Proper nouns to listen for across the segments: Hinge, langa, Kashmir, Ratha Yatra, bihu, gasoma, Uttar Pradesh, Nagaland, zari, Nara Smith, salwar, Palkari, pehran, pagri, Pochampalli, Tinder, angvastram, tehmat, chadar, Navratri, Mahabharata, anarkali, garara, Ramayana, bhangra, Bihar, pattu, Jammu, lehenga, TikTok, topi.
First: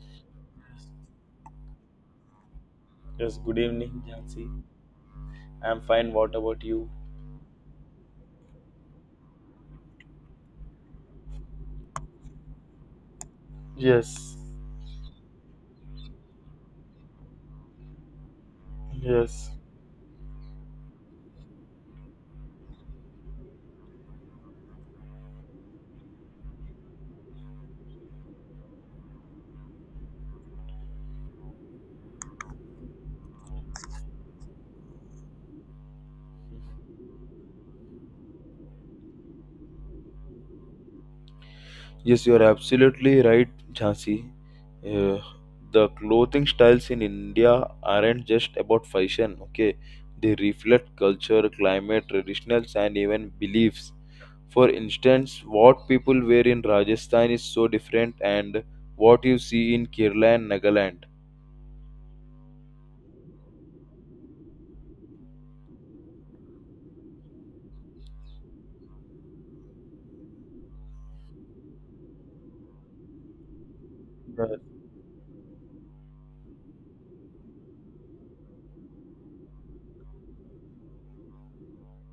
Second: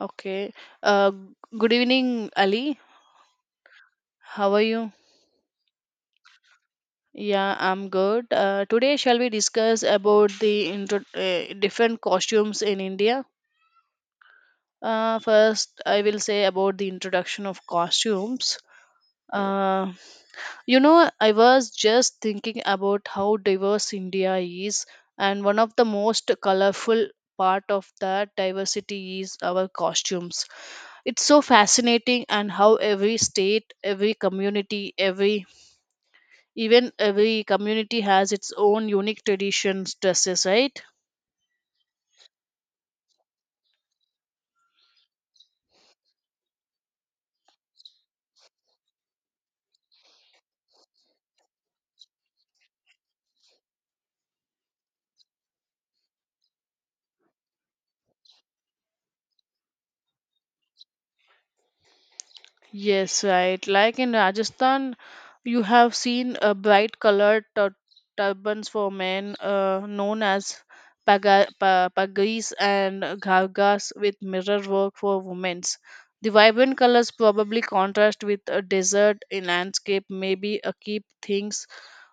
Okay. Uh, Good evening, Ali. Yes, good evening, Jansi. How are you? I'm fine. What about you? Yeah, I'm good. Today, shall we discuss about the intro different costumes in India? Yes, First, I will say about the introduction of costumes. yes, Uh, I was just thinking about how diverse India is, and one of the most colorful part of that diversity is our costumes. It's so fascinating, and how every state, every community, every Even every community has its own unique traditions, dresses, right? Yes, you are absolutely right, Jhansi. Uh, the clothing styles in India aren't just about fashion, okay? They reflect culture, climate, traditionals, and even beliefs. For instance, what people wear in Rajasthan is so different, and what you see in Kerala and Nagaland. Yes, right. Like in Rajasthan, you have seen bright colored turbans for men, known as pagris and ghargas, with mirror work for women. The vibrant colors probably contrast with a desert in landscape, maybe a keep things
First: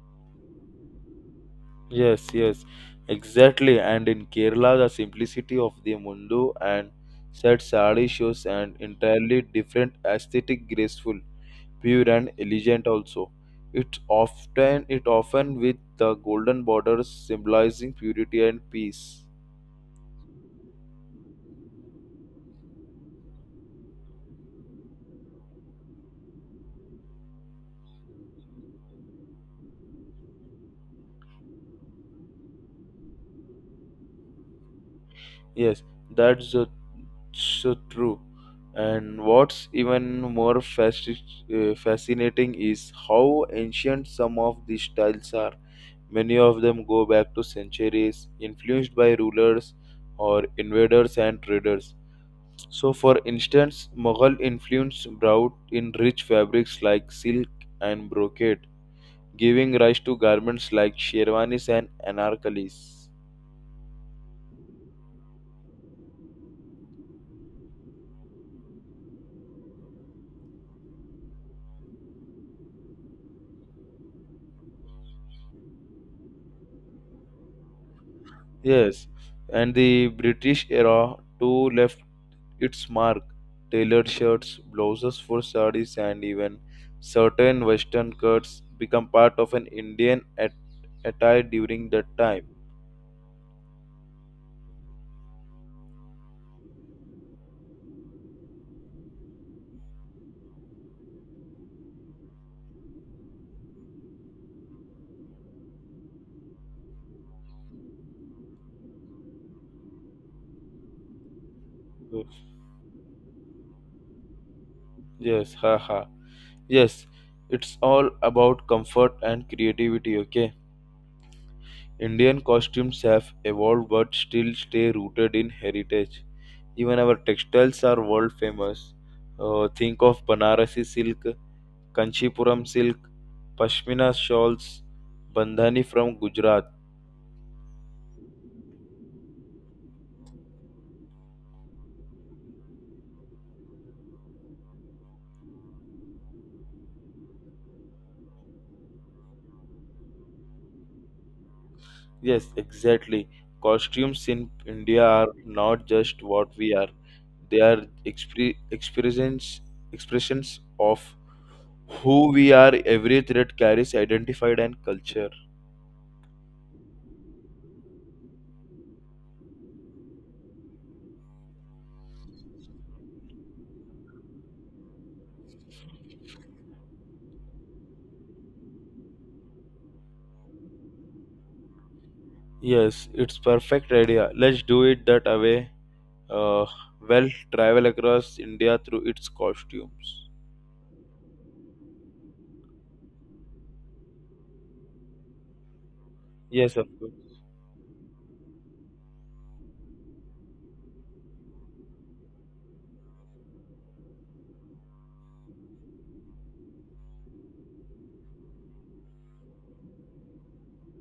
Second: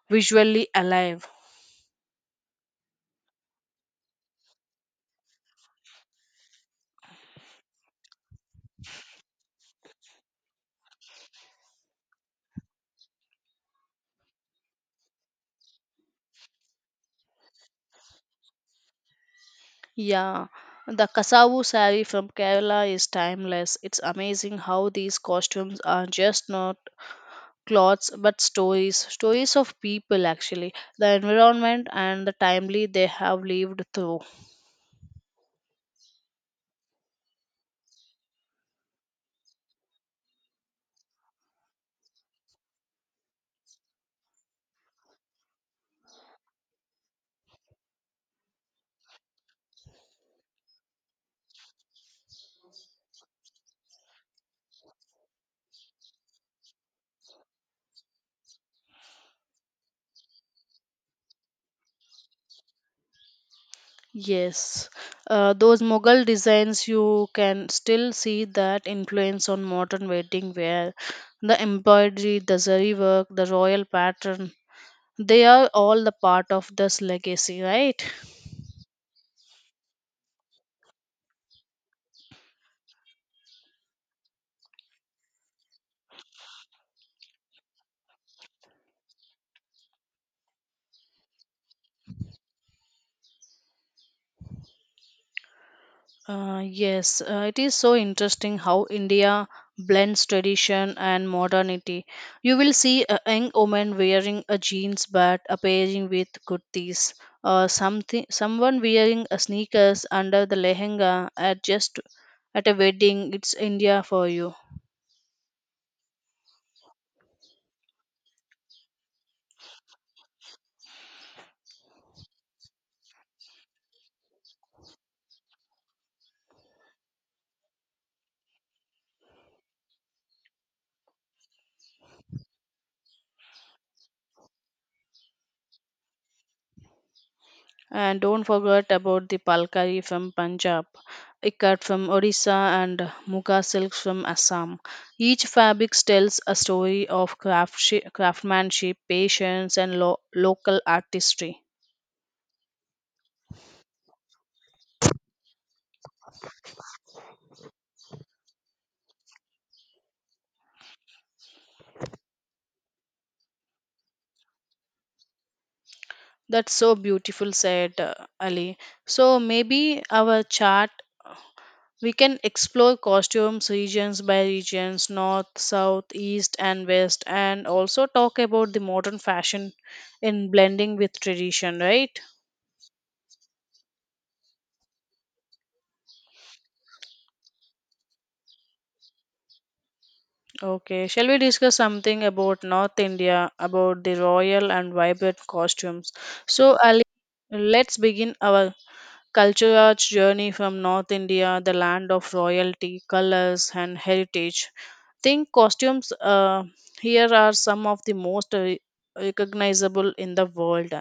visually alive. Yes, yes, exactly. And in Kerala, the simplicity of the mundu and said sari shows an entirely different aesthetic, graceful, pure, and elegant. Also, it often with the golden borders symbolizing purity and peace. Yeah, the Kasavu saree from Kerala is timeless. It's amazing how these costumes are just not clothes but stories, stories of people actually, the environment and the timely they have lived through. Yes, that's so true. And what's even more fascinating is how ancient some of these styles are. Many of them go back to centuries, influenced by rulers or invaders and traders. So, for instance, Mughal influence brought in rich fabrics like silk and brocade, giving rise to garments like sherwanis and anarkalis. Yes, those Mughal designs you can still see that influence on modern wedding wear. The embroidery, the zari work, the royal pattern, they are all the part of this legacy, right? Yes, and the British era too left its mark. Tailored shirts, blouses for sarees, and even certain western cuts become part of an Indian attire during that time. Yes, it is so interesting how India blends tradition and modernity. You will see a young woman wearing a jeans but appearing with kurtis, or something, someone wearing a sneakers under the lehenga at just at a wedding. It's India for you. Yes, haha. Yes, it's all about comfort and creativity, okay? Indian costumes have evolved but still stay rooted in heritage. Even our textiles are world famous. Think of Banarasi silk, Kanchipuram silk, Pashmina shawls, Bandhani from Gujarat. And don't forget about the Palkari from Punjab, Ikat from Orissa, and Muga silks from Assam. Each fabric tells a story of craftsmanship, patience, and local artistry. Yes, exactly. Costumes in India are not just what we are, they are expressions, expressions of who we are. Every thread carries identified and culture. That's so beautiful, said Ali. So maybe our chart we can explore costumes regions by regions, north, south, east, and west, and also talk about the modern fashion in blending with tradition, right? Yes, it's perfect idea. Let's do it that way. Uh, well, travel across India through its costumes. Okay, shall we discuss something about North India, about the royal and vibrant costumes? Yes, So, of Ali, course. let's begin our cultural journey from North India, the land of royalty, colors, and heritage. Think costumes here are some of the most recognizable in the world.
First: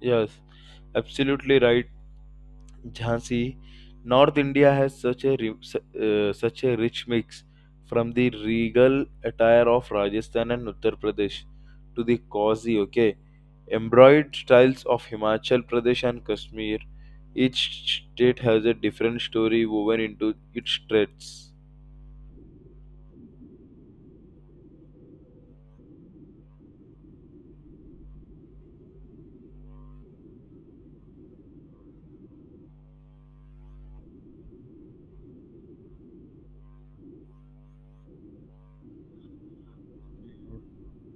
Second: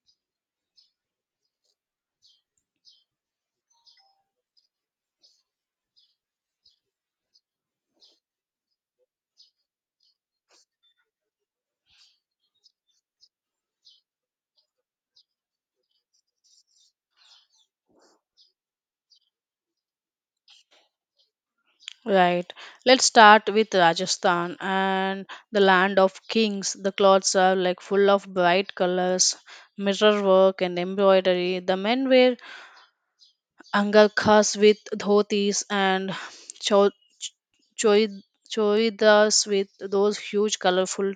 Yes, absolutely right, Jhansi. North India has such a such a rich mix from the regal attire of Rajasthan and Uttar Pradesh to the cozy, okay, embroidered styles of Himachal Pradesh and Kashmir. Each state has a different story woven into its threads. Right. Let's start with Rajasthan and the land of kings. The clothes are like full of bright colors, mirror work, and embroidery. The men wear angarkhas with dhotis and cho- choi- choidas with those huge colorful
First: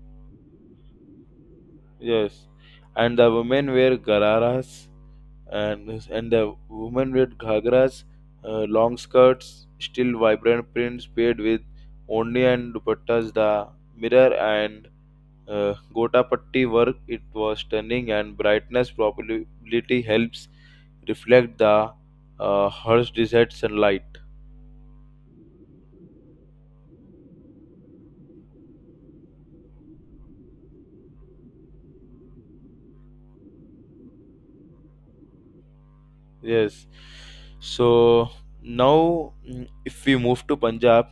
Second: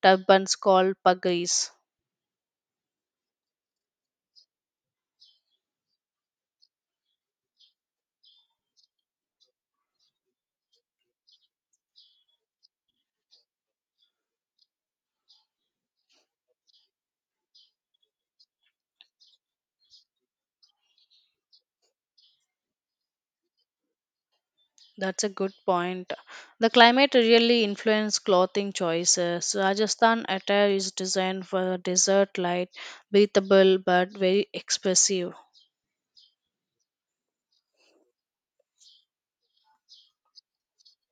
turbans called pagris. Yes, and the women wear gararas and the women with ghagras, long skirts, still vibrant prints paired with ondi and dupattas. The mirror and gotapatti work it was stunning, and brightness probability helps reflect the harsh desert sunlight. That's a good point. The climate really influences clothing choices. Rajasthan attire is designed for desert light, breathable but very expressive. Yes. So now, if we move to Punjab,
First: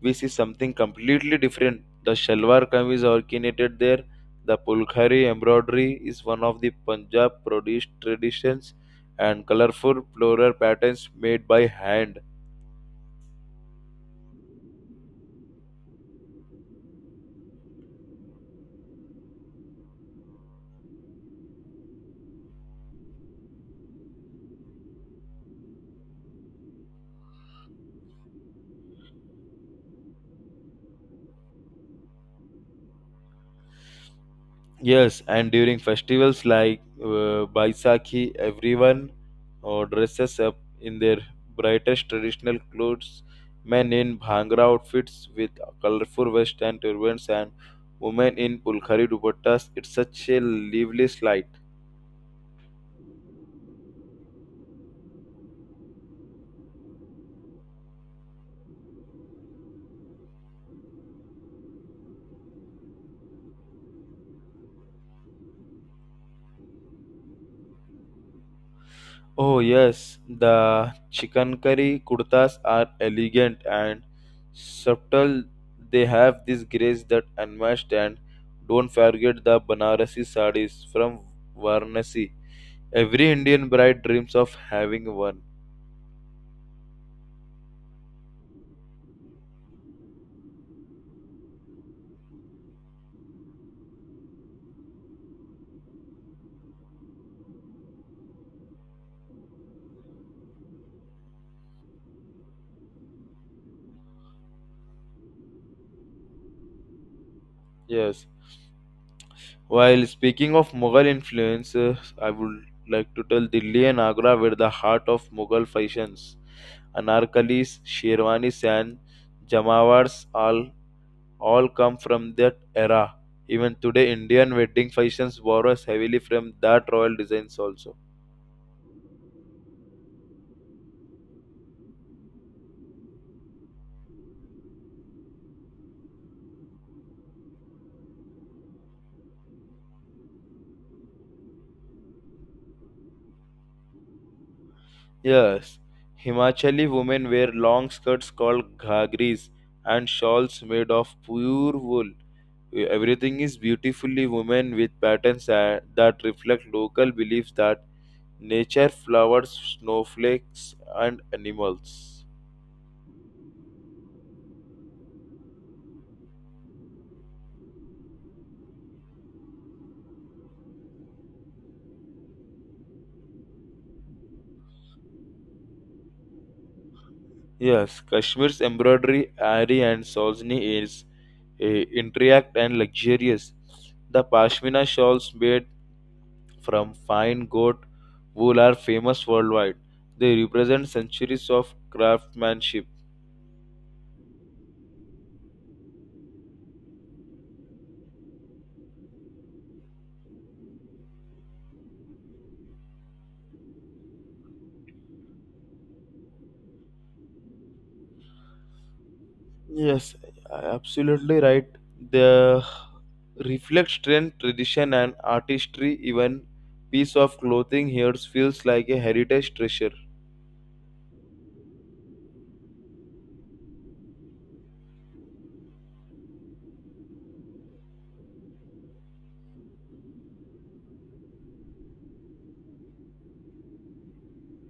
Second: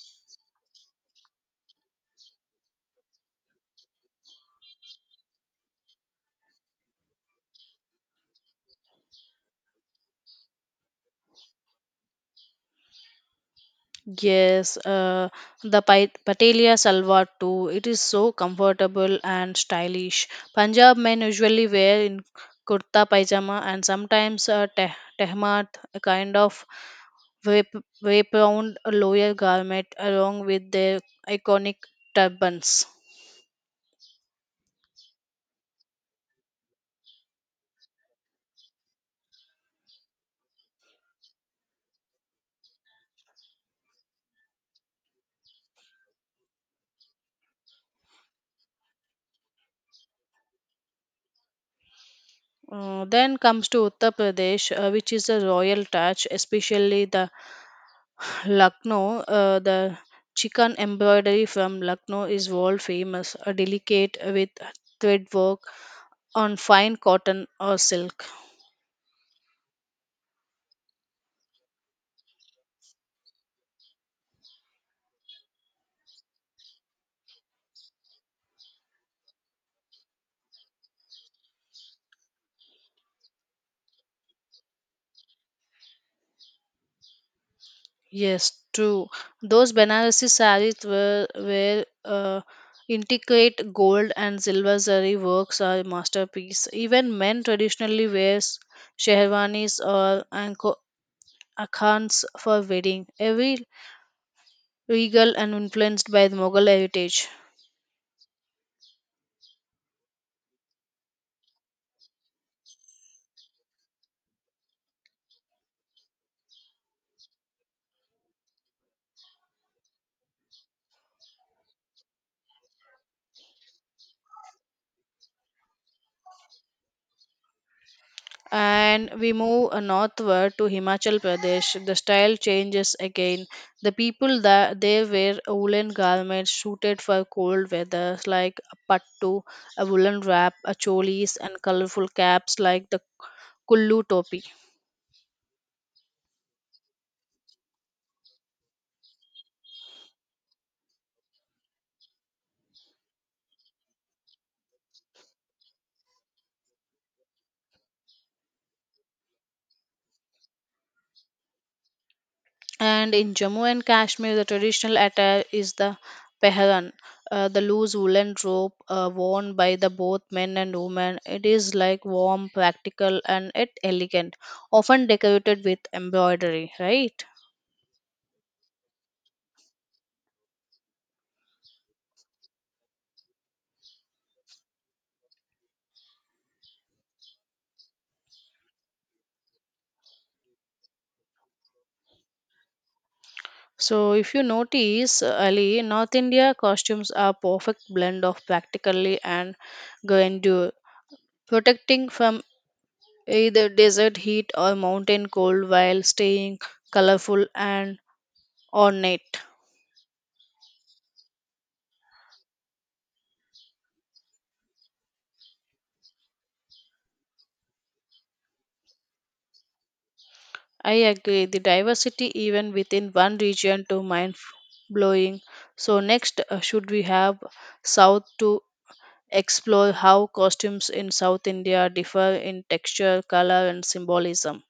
we see something completely different. The shalwar kameez originated there. The pulkhari embroidery is one of the Punjab produced traditions, and colorful floral patterns made by hand. Yes, the Patelia salwar too. It is so comfortable and stylish. Punjab men usually wear in kurta pajama and sometimes a tehmat, a kind of wrap wraparound lower garment, along with their iconic turbans. Yes, and during festivals like Baisakhi, everyone dresses up in their brightest traditional clothes. Men in bhangra outfits with colorful vests and turbans, and women in pulkhari dupattas. It's such a lively sight. Then comes to Uttar Pradesh, which is a royal touch, especially the Lucknow. The chicken embroidery from Lucknow is world famous, a delicate with thread work on fine cotton or silk. Oh yes, the chikankari kurtas are elegant and subtle. They have this grace that unmatched, and don't forget the Banarasi sarees from Varanasi. Every Indian bride dreams of having one. Yes, true. Those Banarasi saris were intricate gold and silver zari works are masterpiece. Even men traditionally wear sherwanis or akhans for wedding, every regal and influenced by the Mughal heritage. Yes. While speaking of Mughal influence, I would like to tell Delhi and Agra were the heart of Mughal fashions. Anarkalis, Sherwanis, and Jamawars all come from that era. Even today, Indian wedding fashions borrows heavily from that royal designs also. And we move northward to Himachal Pradesh. The style changes again. The people that they wear woolen garments suited for cold weather, like a pattu, a woolen wrap, a cholis, and colorful caps like the kullu topi. Yes, Himachali women wear long skirts called ghagris and shawls made of pure wool. Everything is beautifully woven with patterns that reflect local beliefs that nature, flowers, snowflakes, and animals. And in Jammu and Kashmir, the traditional attire is the pehran, the loose woolen robe worn by the both men and women. It is like warm, practical, and yet elegant, often decorated with embroidery. Right. Yes, Kashmir's embroidery, ari, and Saujni is intricate and luxurious. The pashmina shawls made from fine goat wool are famous worldwide. They represent centuries of craftsmanship. So, if you notice, Ali, North India costumes are perfect blend of practically and grandeur, protecting from either desert heat or mountain cold while staying colorful and ornate. Yes, absolutely right. The reflect strength, tradition, and artistry. Even piece of clothing here feels like a heritage treasure. I agree, the diversity even within one region to mind blowing. So next, should we have South to explore how costumes in South India differ in texture, color, and symbolism?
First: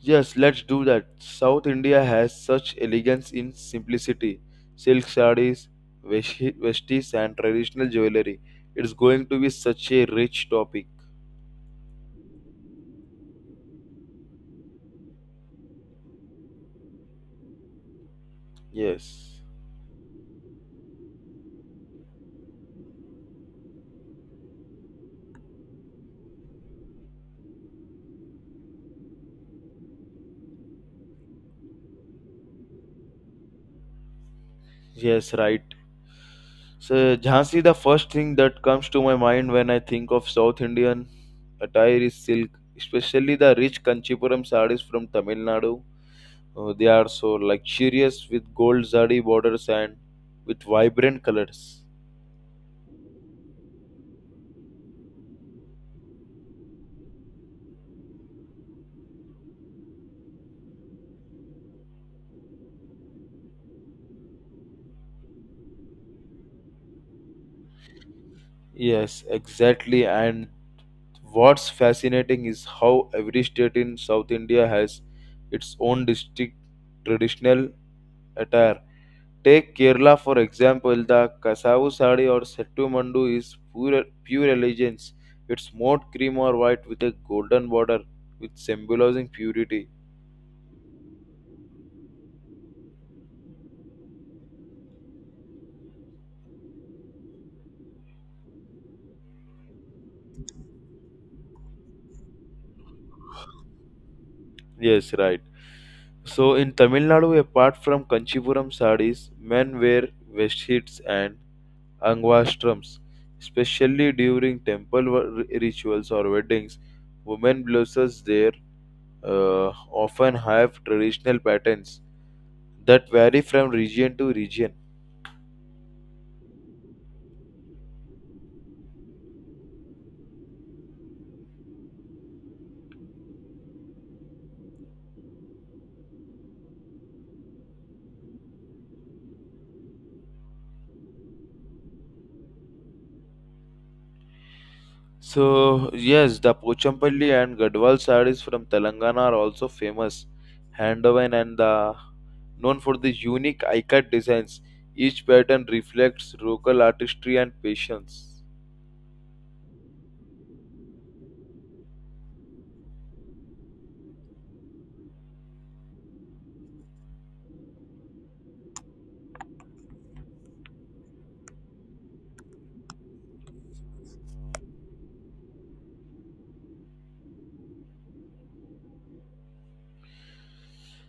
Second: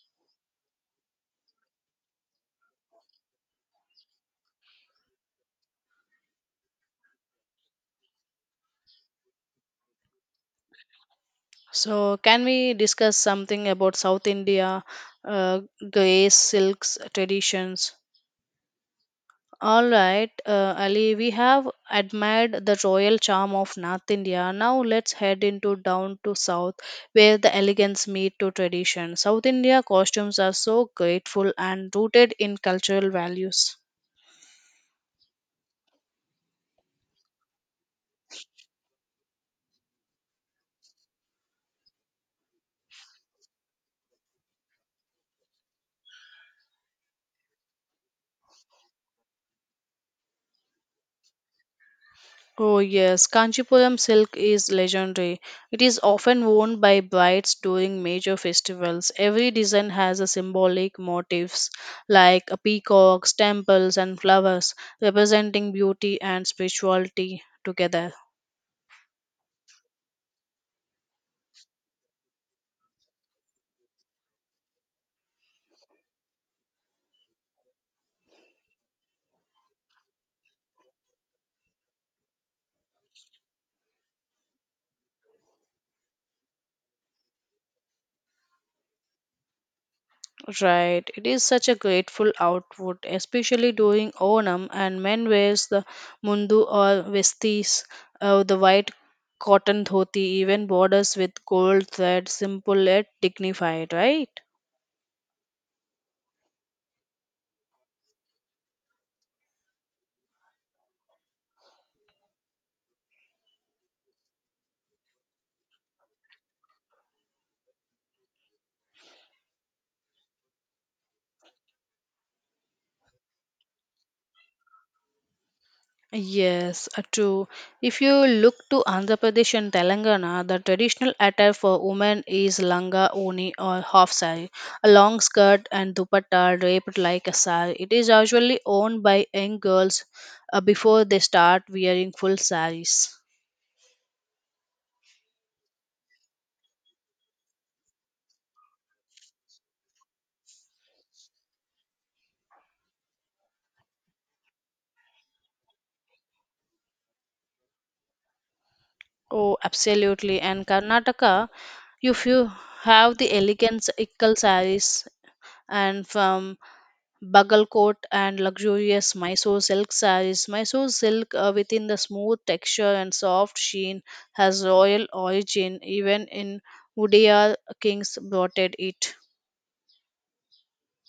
Yes, let's do that. South India has such elegance in simplicity. Silk sarees, vesties, and traditional jewelry. It's going to be such a rich topic. So can we discuss something about South India, uh, grace, silks, traditions? Yes. All right, Ali, we have admired the royal charm of North India. Now let's head into down to South, where the elegance meet to tradition. South India costumes are so grateful and rooted in cultural values. Yes, right. So, Jhansi, the first thing that comes to my mind when I think of South Indian attire is silk, especially the rich Kanchipuram sarees from Tamil Nadu. They are so luxurious with gold zari borders and with vibrant colors. Oh, yes, Kanchipuram silk is legendary. It is often worn by brides during major festivals. Every design has a symbolic motifs like a peacocks, temples, and flowers, representing beauty and spirituality together. Yes, exactly. And what's fascinating is how every state in South India has its own distinct traditional attire. Take Kerala for example, the Kasavu sari or Settu Mandu is pure elegance. It's mode cream or white with a golden border, with symbolizing purity. Right, it is such a grateful outfit, especially during Onam, and men wears the mundu or vestis, the white cotton dhoti, even borders with gold thread, simple yet dignified. Right. Yes, right. So in Tamil Nadu, apart from Kanchipuram sarees, men wear vesthits and angvastrams, especially during temple rituals or weddings. Women blouses there often have traditional patterns that vary from region to region. Yes, true. If you look to Andhra Pradesh and Telangana, the traditional attire for women is langa, oni, or half sari, a long skirt and dupatta draped like a sari. It is usually owned by young girls before they start wearing full saris. So yes, the Pochampalli and Gadwal sarees from Telangana are also famous, handwoven, and the known for the unique eye-cut designs. Each pattern reflects local artistry and patience. Oh, absolutely. And Karnataka, if you have the elegant ikkal saris and from bugle coat and luxurious Mysore silk sarees. Mysore silk, within the smooth texture and soft sheen, has royal origin. Even in Udayan kings blotted it.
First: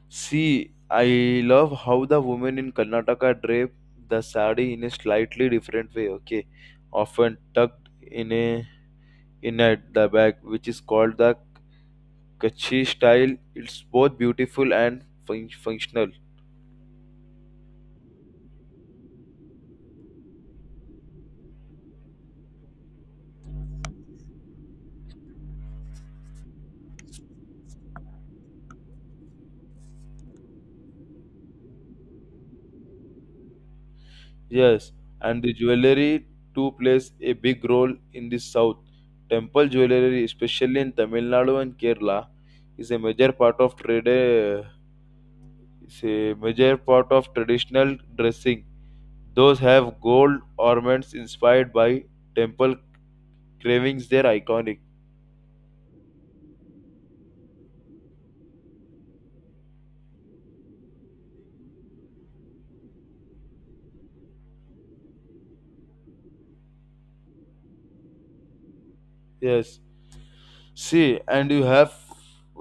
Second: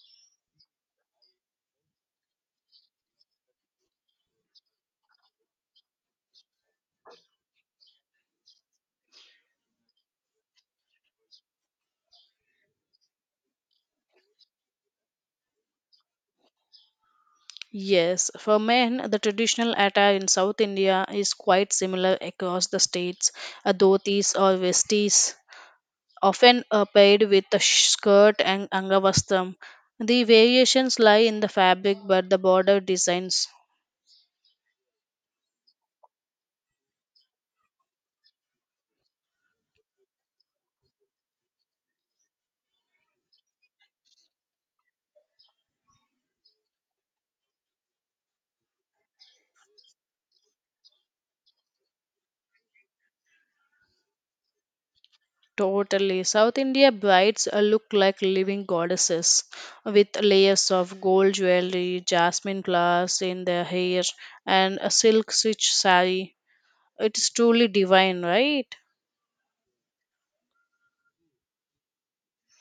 See, I love how the women in Karnataka drape the sari in a slightly different way. Okay, often tucked in at the back, which is called the Kachi style. It's both beautiful and functional. Yes, for men, the traditional attire in South India is quite similar across the states. A dhotis or vestis, often paired with a skirt and angavastram. The variations lie in the fabric, but the border designs. Yes, and the jewelry too plays a big role in the south. Temple jewelry, especially in Tamil Nadu and Kerala, is a major part of trade. eh, Is a major part of traditional dressing. Those have gold ornaments inspired by temple carvings. They're iconic. Totally. South India brides look like living goddesses with layers of gold jewelry, jasmine glass in their hair, and a silk stitch sari. It is truly divine, right? Yes. See, and you have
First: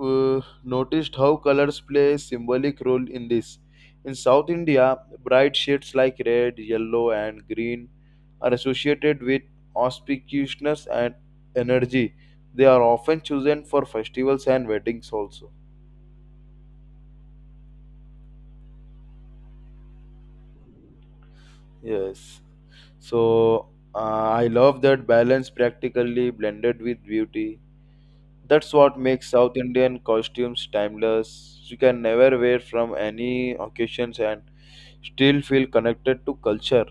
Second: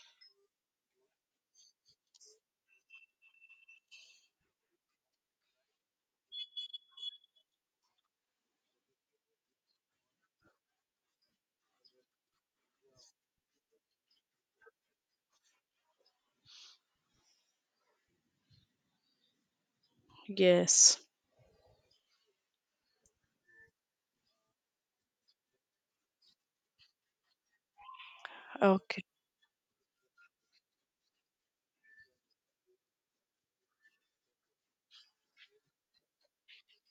noticed how colors play a symbolic role in this. In South India, bright shades like red, yellow, and green are associated with auspiciousness and energy. They are often chosen for festivals and weddings also. Yes. Yes. So I love that balance practically blended with beauty. That's what Okay. makes South Indian costumes timeless. You can never wear from any occasions and still feel connected to culture.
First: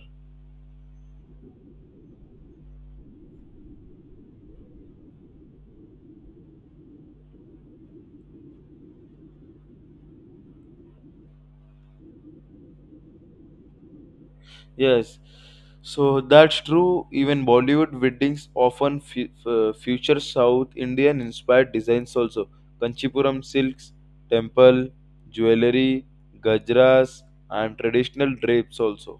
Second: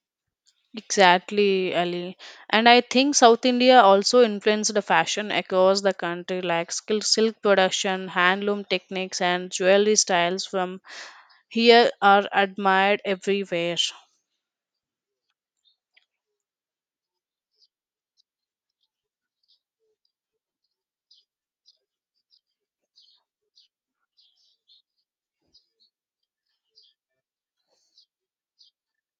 Exactly, Ali. And I think South India also influenced the fashion across the country, like skill silk production, handloom techniques, and jewelry styles from here are admired everywhere. Yes, so that's true. Even Bollywood weddings often feature South Indian inspired designs also. Kanchipuram silks, temple, jewelry, gajras, and traditional drapes also.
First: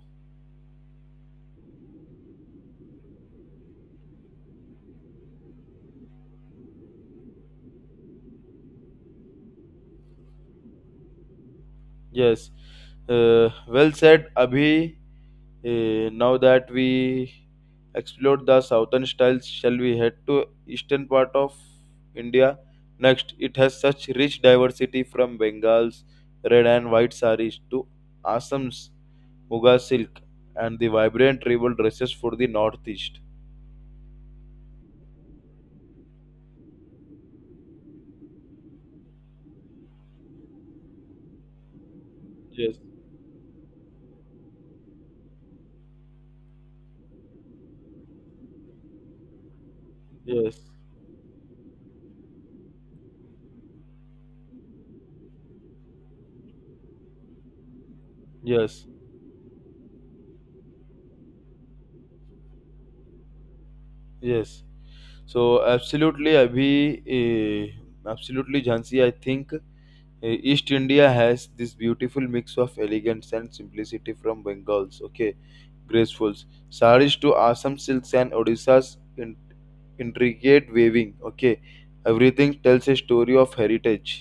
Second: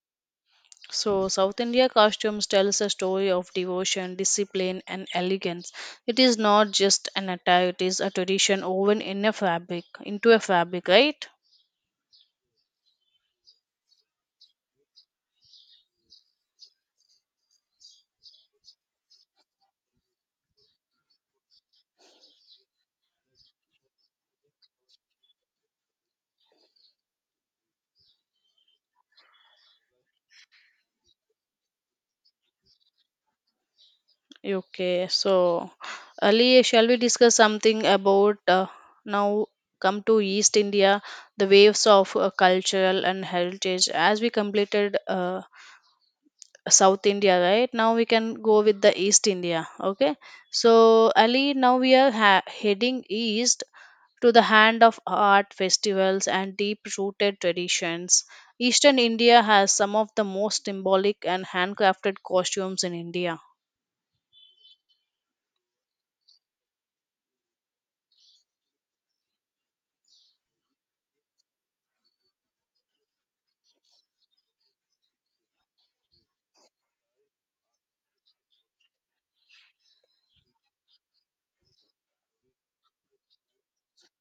So, South India costumes tells a story of devotion, discipline, and elegance. It is not just an attire; it is a tradition woven in a fabric, into a fabric, right? Yes, well said, Abhi. Now that we explored the southern styles, shall we head to eastern part of India next? It has such rich diversity from Bengal's red and white saris to Assam's Muga silk and the vibrant tribal dresses for the northeast. Okay. So, Ali, shall we discuss something about now? Come to East India, the waves of Yes, cultural and heritage. As we completed South India, right? Now we can go with the East India. Okay. yes, So, Ali, now we are heading east to the hand of art festivals and deep rooted traditions. yes, Eastern India has some of the most symbolic and handcrafted costumes in India. yes. So absolutely, Abhi, Jhansi. I think East India has this beautiful mix of elegance and simplicity from Bengals, okay, gracefuls, saris to Assam silks and Odisha's intricate weaving, okay. Everything tells a story of heritage.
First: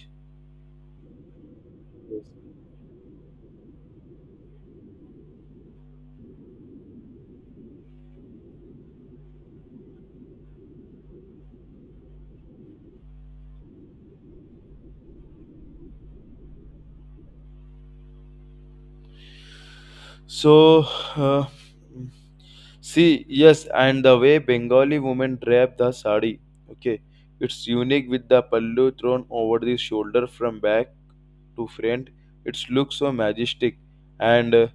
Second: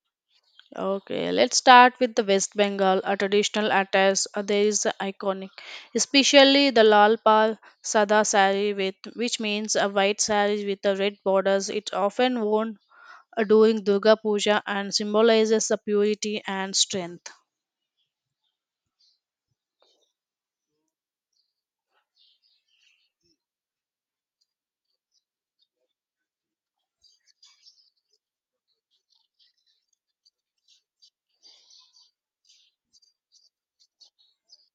Okay, let's start with the West Bengal, a traditional attire. There is a iconic, especially the Lal Pal Sada sari, with, which means a white sari with the red borders. It's often worn during Durga Puja and symbolizes the purity and strength. So, uh, See, yes, and the way Bengali women drape the sari, okay, it's unique with the pallu thrown over the shoulder from back to front. It looks so majestic, and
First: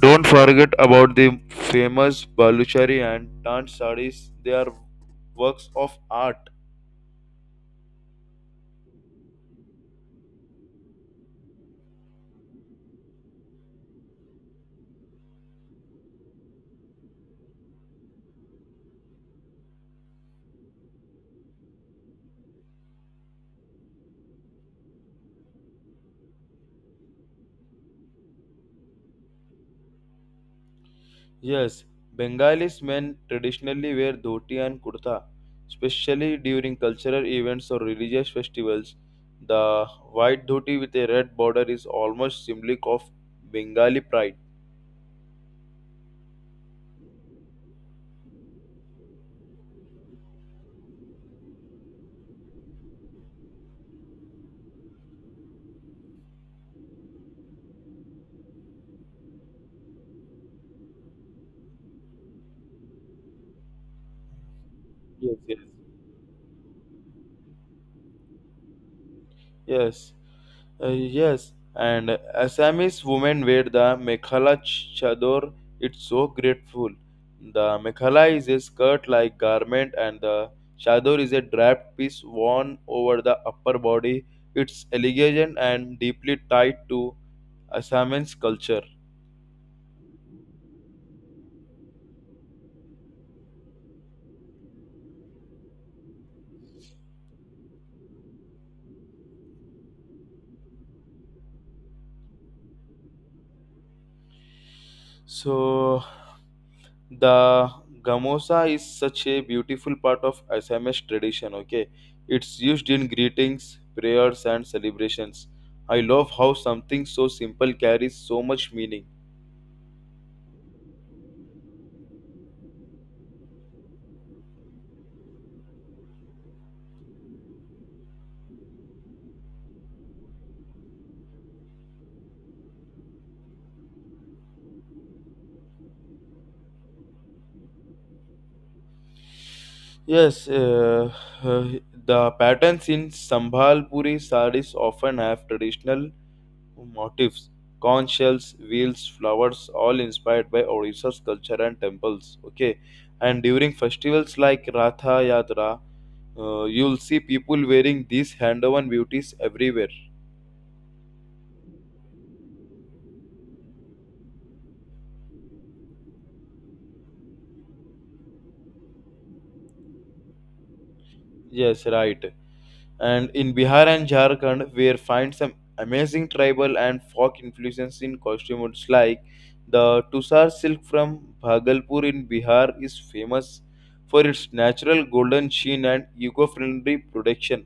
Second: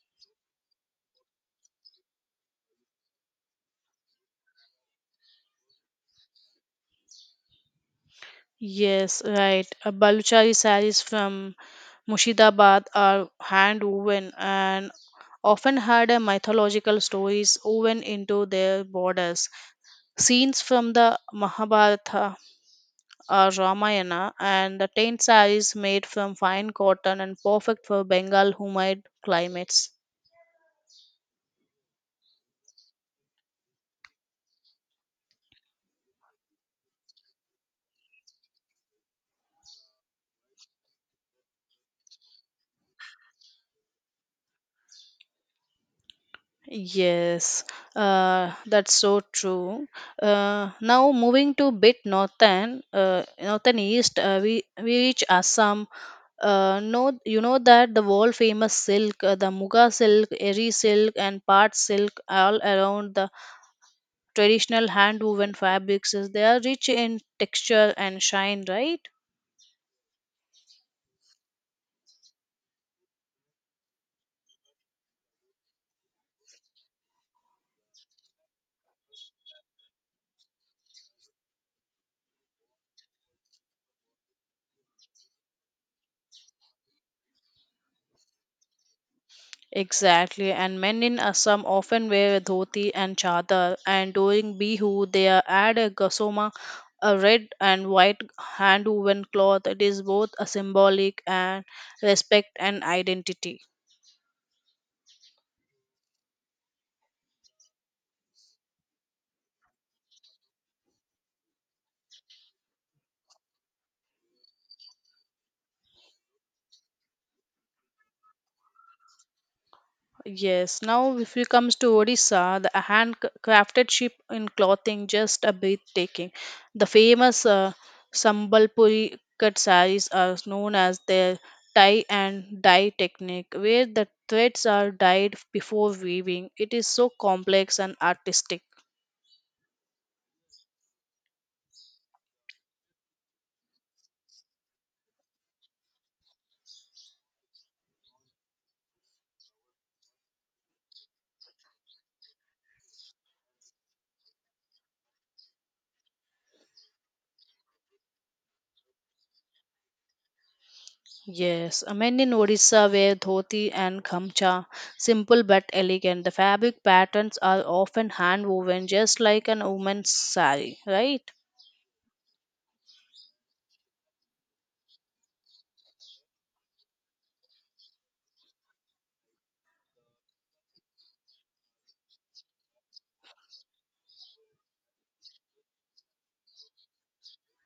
don't forget about the famous Baluchari and Tant sarees. They are works of art. Yes, right. A Baluchari sarees from Mushidabath are hand woven and often had a mythological stories woven into their borders. Scenes from the Mahabharata or Ramayana and the tent sarees made from fine cotton and perfect for Bengal humid climates. Yes, Bengalis men traditionally wear dhoti and kurta, especially during cultural events or religious festivals. The white dhoti with a red border is almost symbolic of Bengali pride. Yes, that's so true. Now moving to bit northern, northern east, we reach Assam, know you know that the world famous silk the muga silk eri silk and Pat silk all around the traditional hand Yes, woven yes. fabrics is they are rich in texture and shine, right? Yes. Yes, and Assamese women wear the mekhala chador. It's so grateful. The mekhala is a skirt-like garment, and the chador is a draped piece worn over the upper body. It's elegant and deeply tied to Assamese culture. Exactly, and men in Assam often wear dhoti and chadar and during bihu they are add a gasoma, a red and white hand woven cloth. It is both a symbolic and respect and identity. So the gamosa is such a beautiful part of Assamese tradition, okay? It's used in greetings, prayers, and celebrations. I love how something so simple carries so much meaning. Yes, now if we comes to Odisha, the handcrafted sheep in clothing just a breathtaking. The famous Sambalpuri cut sarees are known as their tie and dye technique, where the threads are dyed before weaving. It is so complex and artistic. Yes, uh, the patterns in Sambhalpuri sarees often have traditional motifs conch shells, wheels, flowers, all inspired by Odisha's culture and temples. Okay, and during festivals like Ratha Yatra, you'll see people wearing these hand-woven beauties everywhere. Yes, men in Odisha wear dhoti and gamcha, simple but elegant. The fabric patterns are often hand woven, just like an woman's sari, right? Yes, right. And in Bihar and Jharkhand, we find some amazing tribal and folk influences in costumes like the Tusar silk from Bhagalpur in Bihar is famous for its natural golden sheen and eco-friendly production.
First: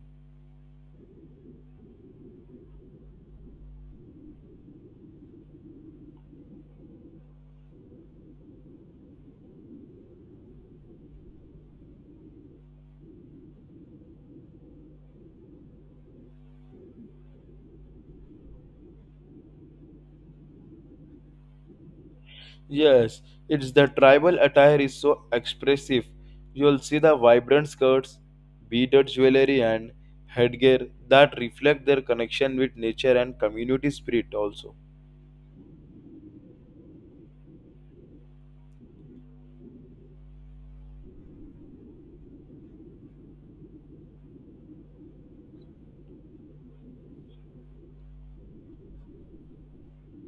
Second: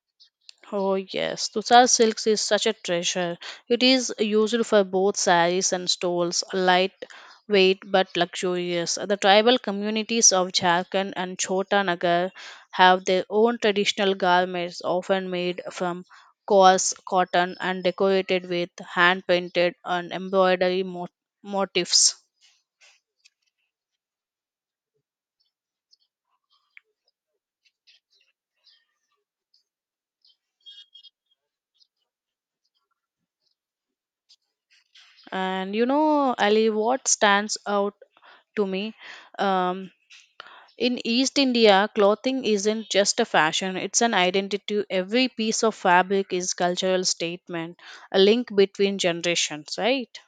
Oh yes, Tussar silks is such a treasure. It is used for both saris and stoles, lightweight but luxurious. The tribal communities of Jharkhand and Chota Nagar have their own traditional garments, often made from coarse cotton and decorated with hand-painted and embroidery motifs. Yes, it's the tribal attire is so expressive. You'll see the vibrant skirts, beaded jewelry, and headgear that reflect their connection with nature and community spirit, also. And you know, Ali, what stands out to me? Um, In East India, clothing isn't just a fashion, it's an identity. Every piece of fabric is cultural statement, a link between generations, right?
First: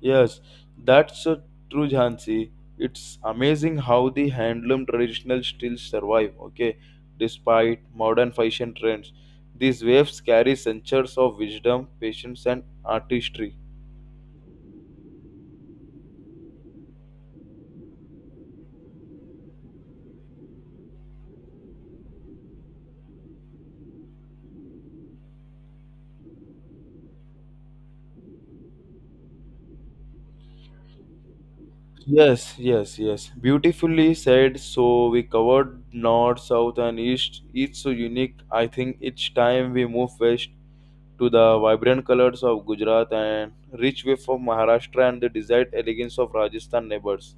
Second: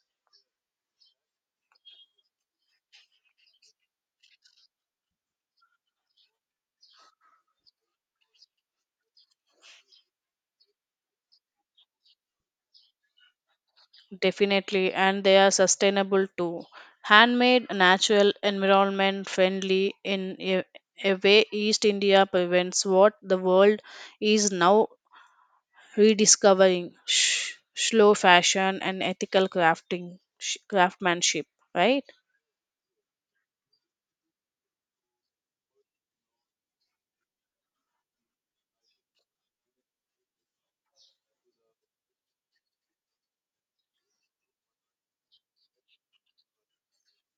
Yes, that's so true, Jhansi. It's amazing how the handloom traditional still survive, okay, despite modern fashion trends. These waves carry centuries of wisdom, patience, and artistry. Definitely, and they are sustainable too. Handmade, natural, environment friendly in a way East India prevents what the world is now rediscovering slow fashion and ethical crafting, craftsmanship, right? Yes. Beautifully said. So we covered north, south, and east. Each so unique. I think each time we move west to the vibrant colors of Gujarat and rich wave of Maharashtra and the desired elegance of Rajasthan neighbors.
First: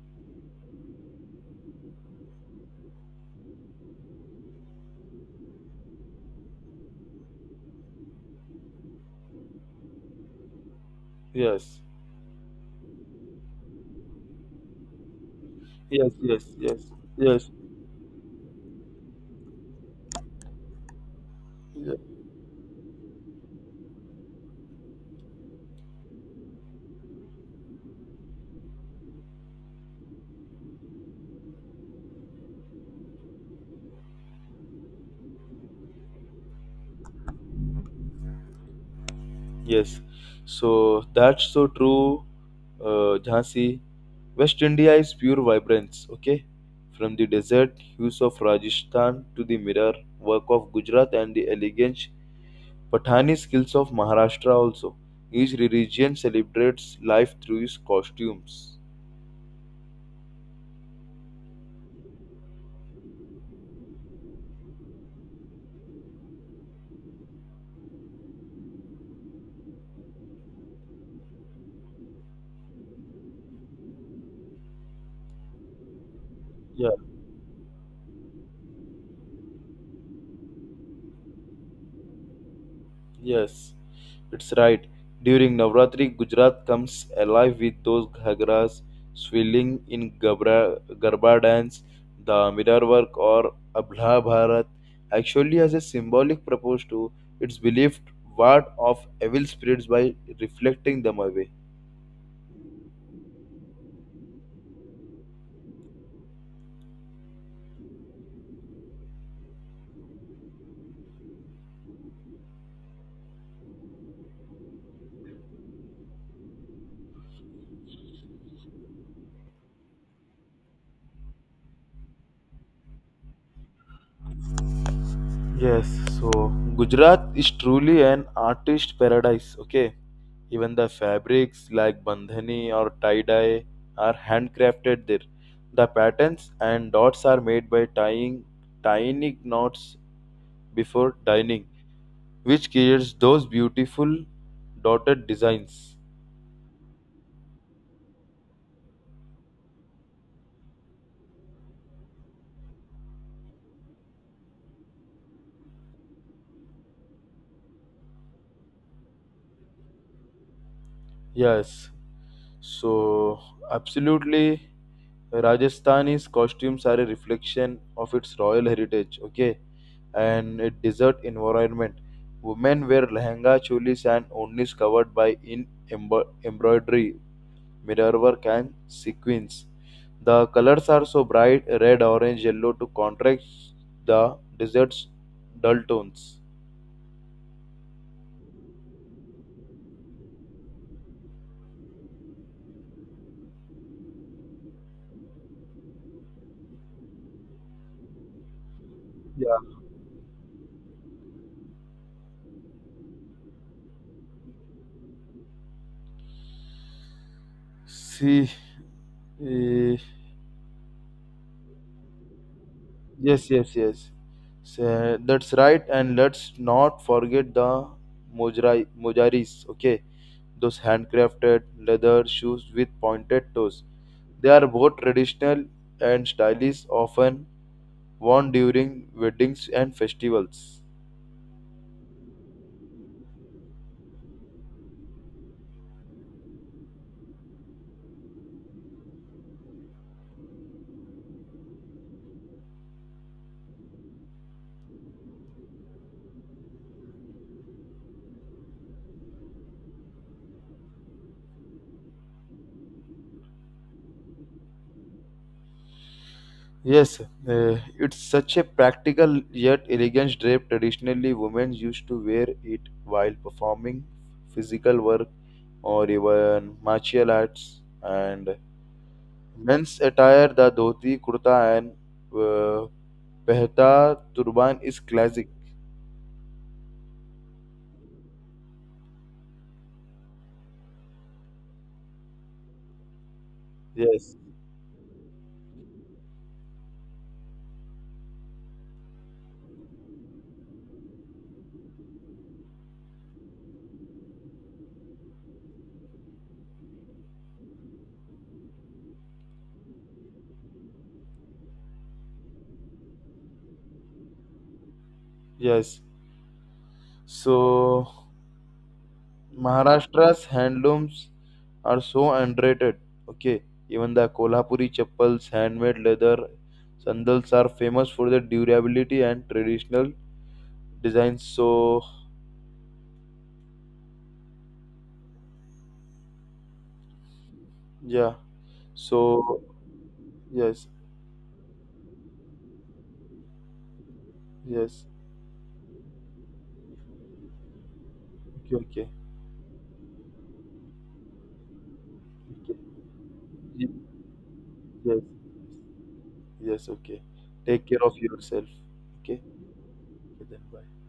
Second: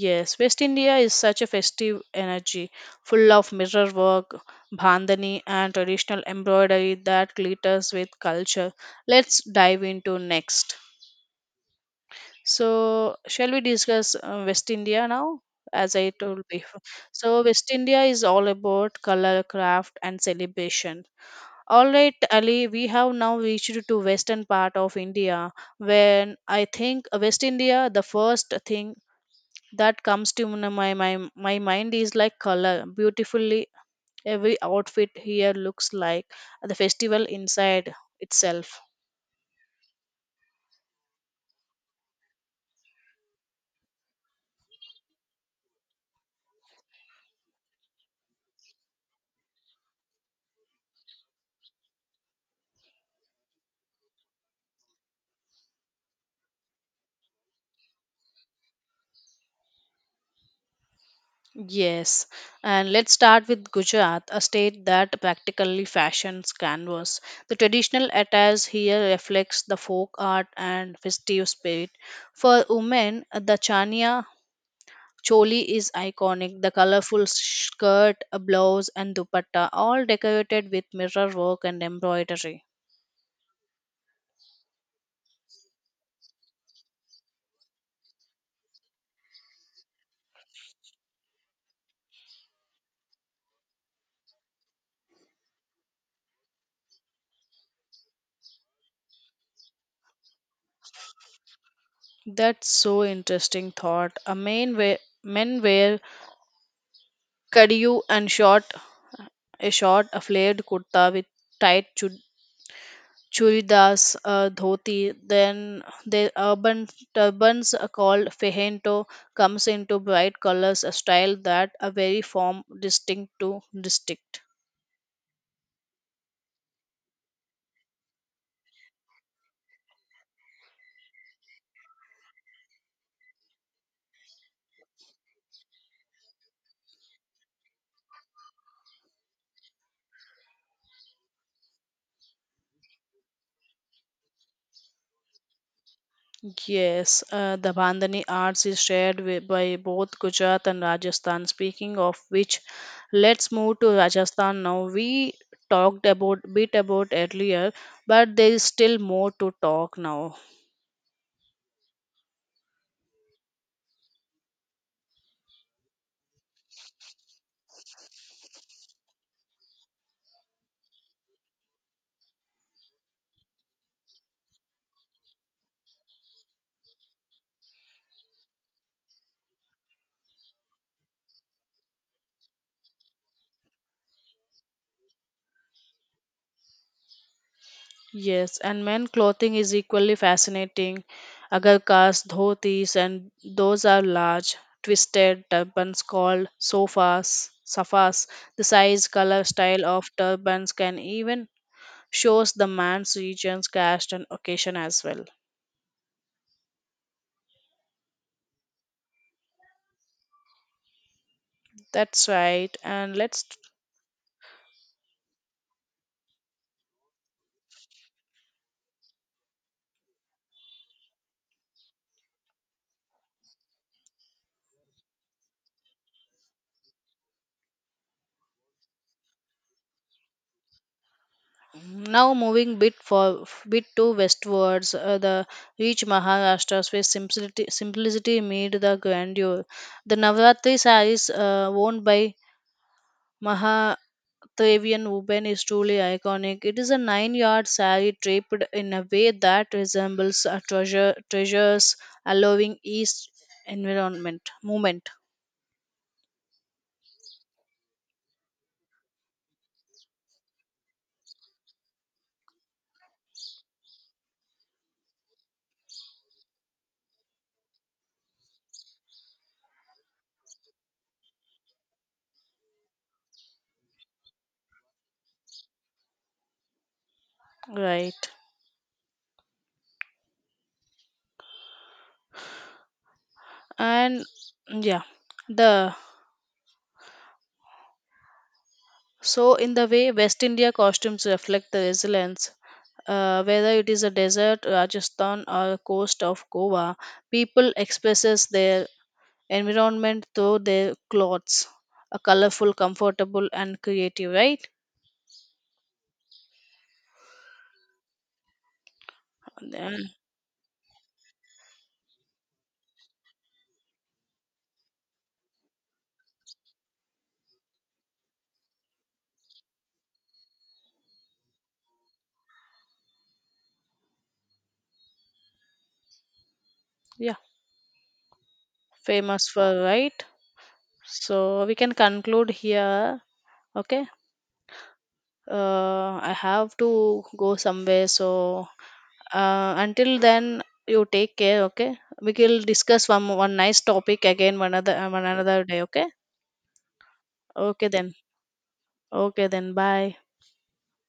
Yes, West India is such a festive energy, full of mirror work, bandhani, and traditional embroidery that glitters with culture. Let's dive into next. Yes, So, shall we discuss West India now? As yes, I told yes, yes, before, so yes. West India is all about color, craft, and celebration. All Yes. right, Ali, we have now reached to western part of India. When I think West India, the first thing that comes to my mind is like color beautifully every outfit here looks like the festival inside itself. Yes, so that's so true, Jhansi. West India is pure vibrance, okay? From the desert hues of Rajasthan to the mirror work of Gujarat and the elegant Pathani skills of Maharashtra also. Each religion celebrates life through its costumes. Yes, and let's start with Gujarat, a state that practically fashions canvas. The traditional attires here reflects the folk art and festive spirit. For women, the chania choli is iconic, the Yeah. colorful skirt a blouse and dupatta all decorated with mirror work and embroidery. Yes, it's right. During Navratri, Gujarat comes alive with those ghagras swirling in garba dance, the mirror work, or Abhla Bharat. Actually, has a symbolic purpose to its believed ward off evil spirits by reflecting them away. That's so interesting thought. A man wear Men wear kadiyu and short a flared kurta with tight churidas dhoti. Then the urban turbans are called fehento comes into bright colors, a style that a very form distinct to district. Yes, so Gujarat is truly an artist paradise. Okay, even the fabrics like bandhani or tie dye are handcrafted there. The patterns and dots are made by tying tiny knots before dyeing, which creates those beautiful dotted designs. Yes, the Bandhani arts is shared with, by both Gujarat and Rajasthan. Speaking of which, let's move to Rajasthan now. We talked about bit about earlier, but there is still more to talk now. Yes, so absolutely Rajasthani's costumes are a reflection of its royal heritage, okay, and a desert environment. Women wear lehenga, cholis, and onlis covered by in embroidery, mirror work, and sequins. The colors are so bright red, orange, yellow to contrast the desert's dull tones. Yes, and men clothing is equally fascinating. Agarkas, dhotis, and those are large, twisted turbans called safas. The size, color, Yeah. style of turbans can even shows the man's regions, caste, and occasion as well. See, eh, That's right. And let's yes. So, that's right. And let's not forget the mojaris. Okay, those handcrafted leather shoes with pointed toes. They are both traditional and stylish, often worn during weddings and festivals. now moving bit to westwards. The rich Maharashtra's where simplicity made the grandeur. The Navratri sarees worn by Mahadevian women is truly iconic. It is a nine-yard saree draped in a way that resembles a treasure treasures, allowing east environment movement. Yes, it's such a practical yet elegant drape. Traditionally, women used to wear it while performing physical work or even martial arts and men's attire, the dhoti, kurta, and uh, pehta turban is classic. Right. And Yes, yeah, the so in the way West India costumes reflect the resilience, whether it is a desert Rajasthan or coast of Goa, people expresses their environment through their clothes, a colorful comfortable and creative, right? yes. So And, Maharashtra's handlooms are so underrated. Okay, even the Kolhapuri chappals, handmade leather sandals are famous for their durability and traditional designs. So yeah, yeah, famous so for right, yes, so we can conclude here. Okay, yes. I have to go somewhere. So Okay, until then, you take care. Okay, we will okay, discuss one nice okay. topic again Yes, one another day. Okay, yes. Okay. Take okay care then. of yourself. Okay. Okay then. Bye. Okay, then bye.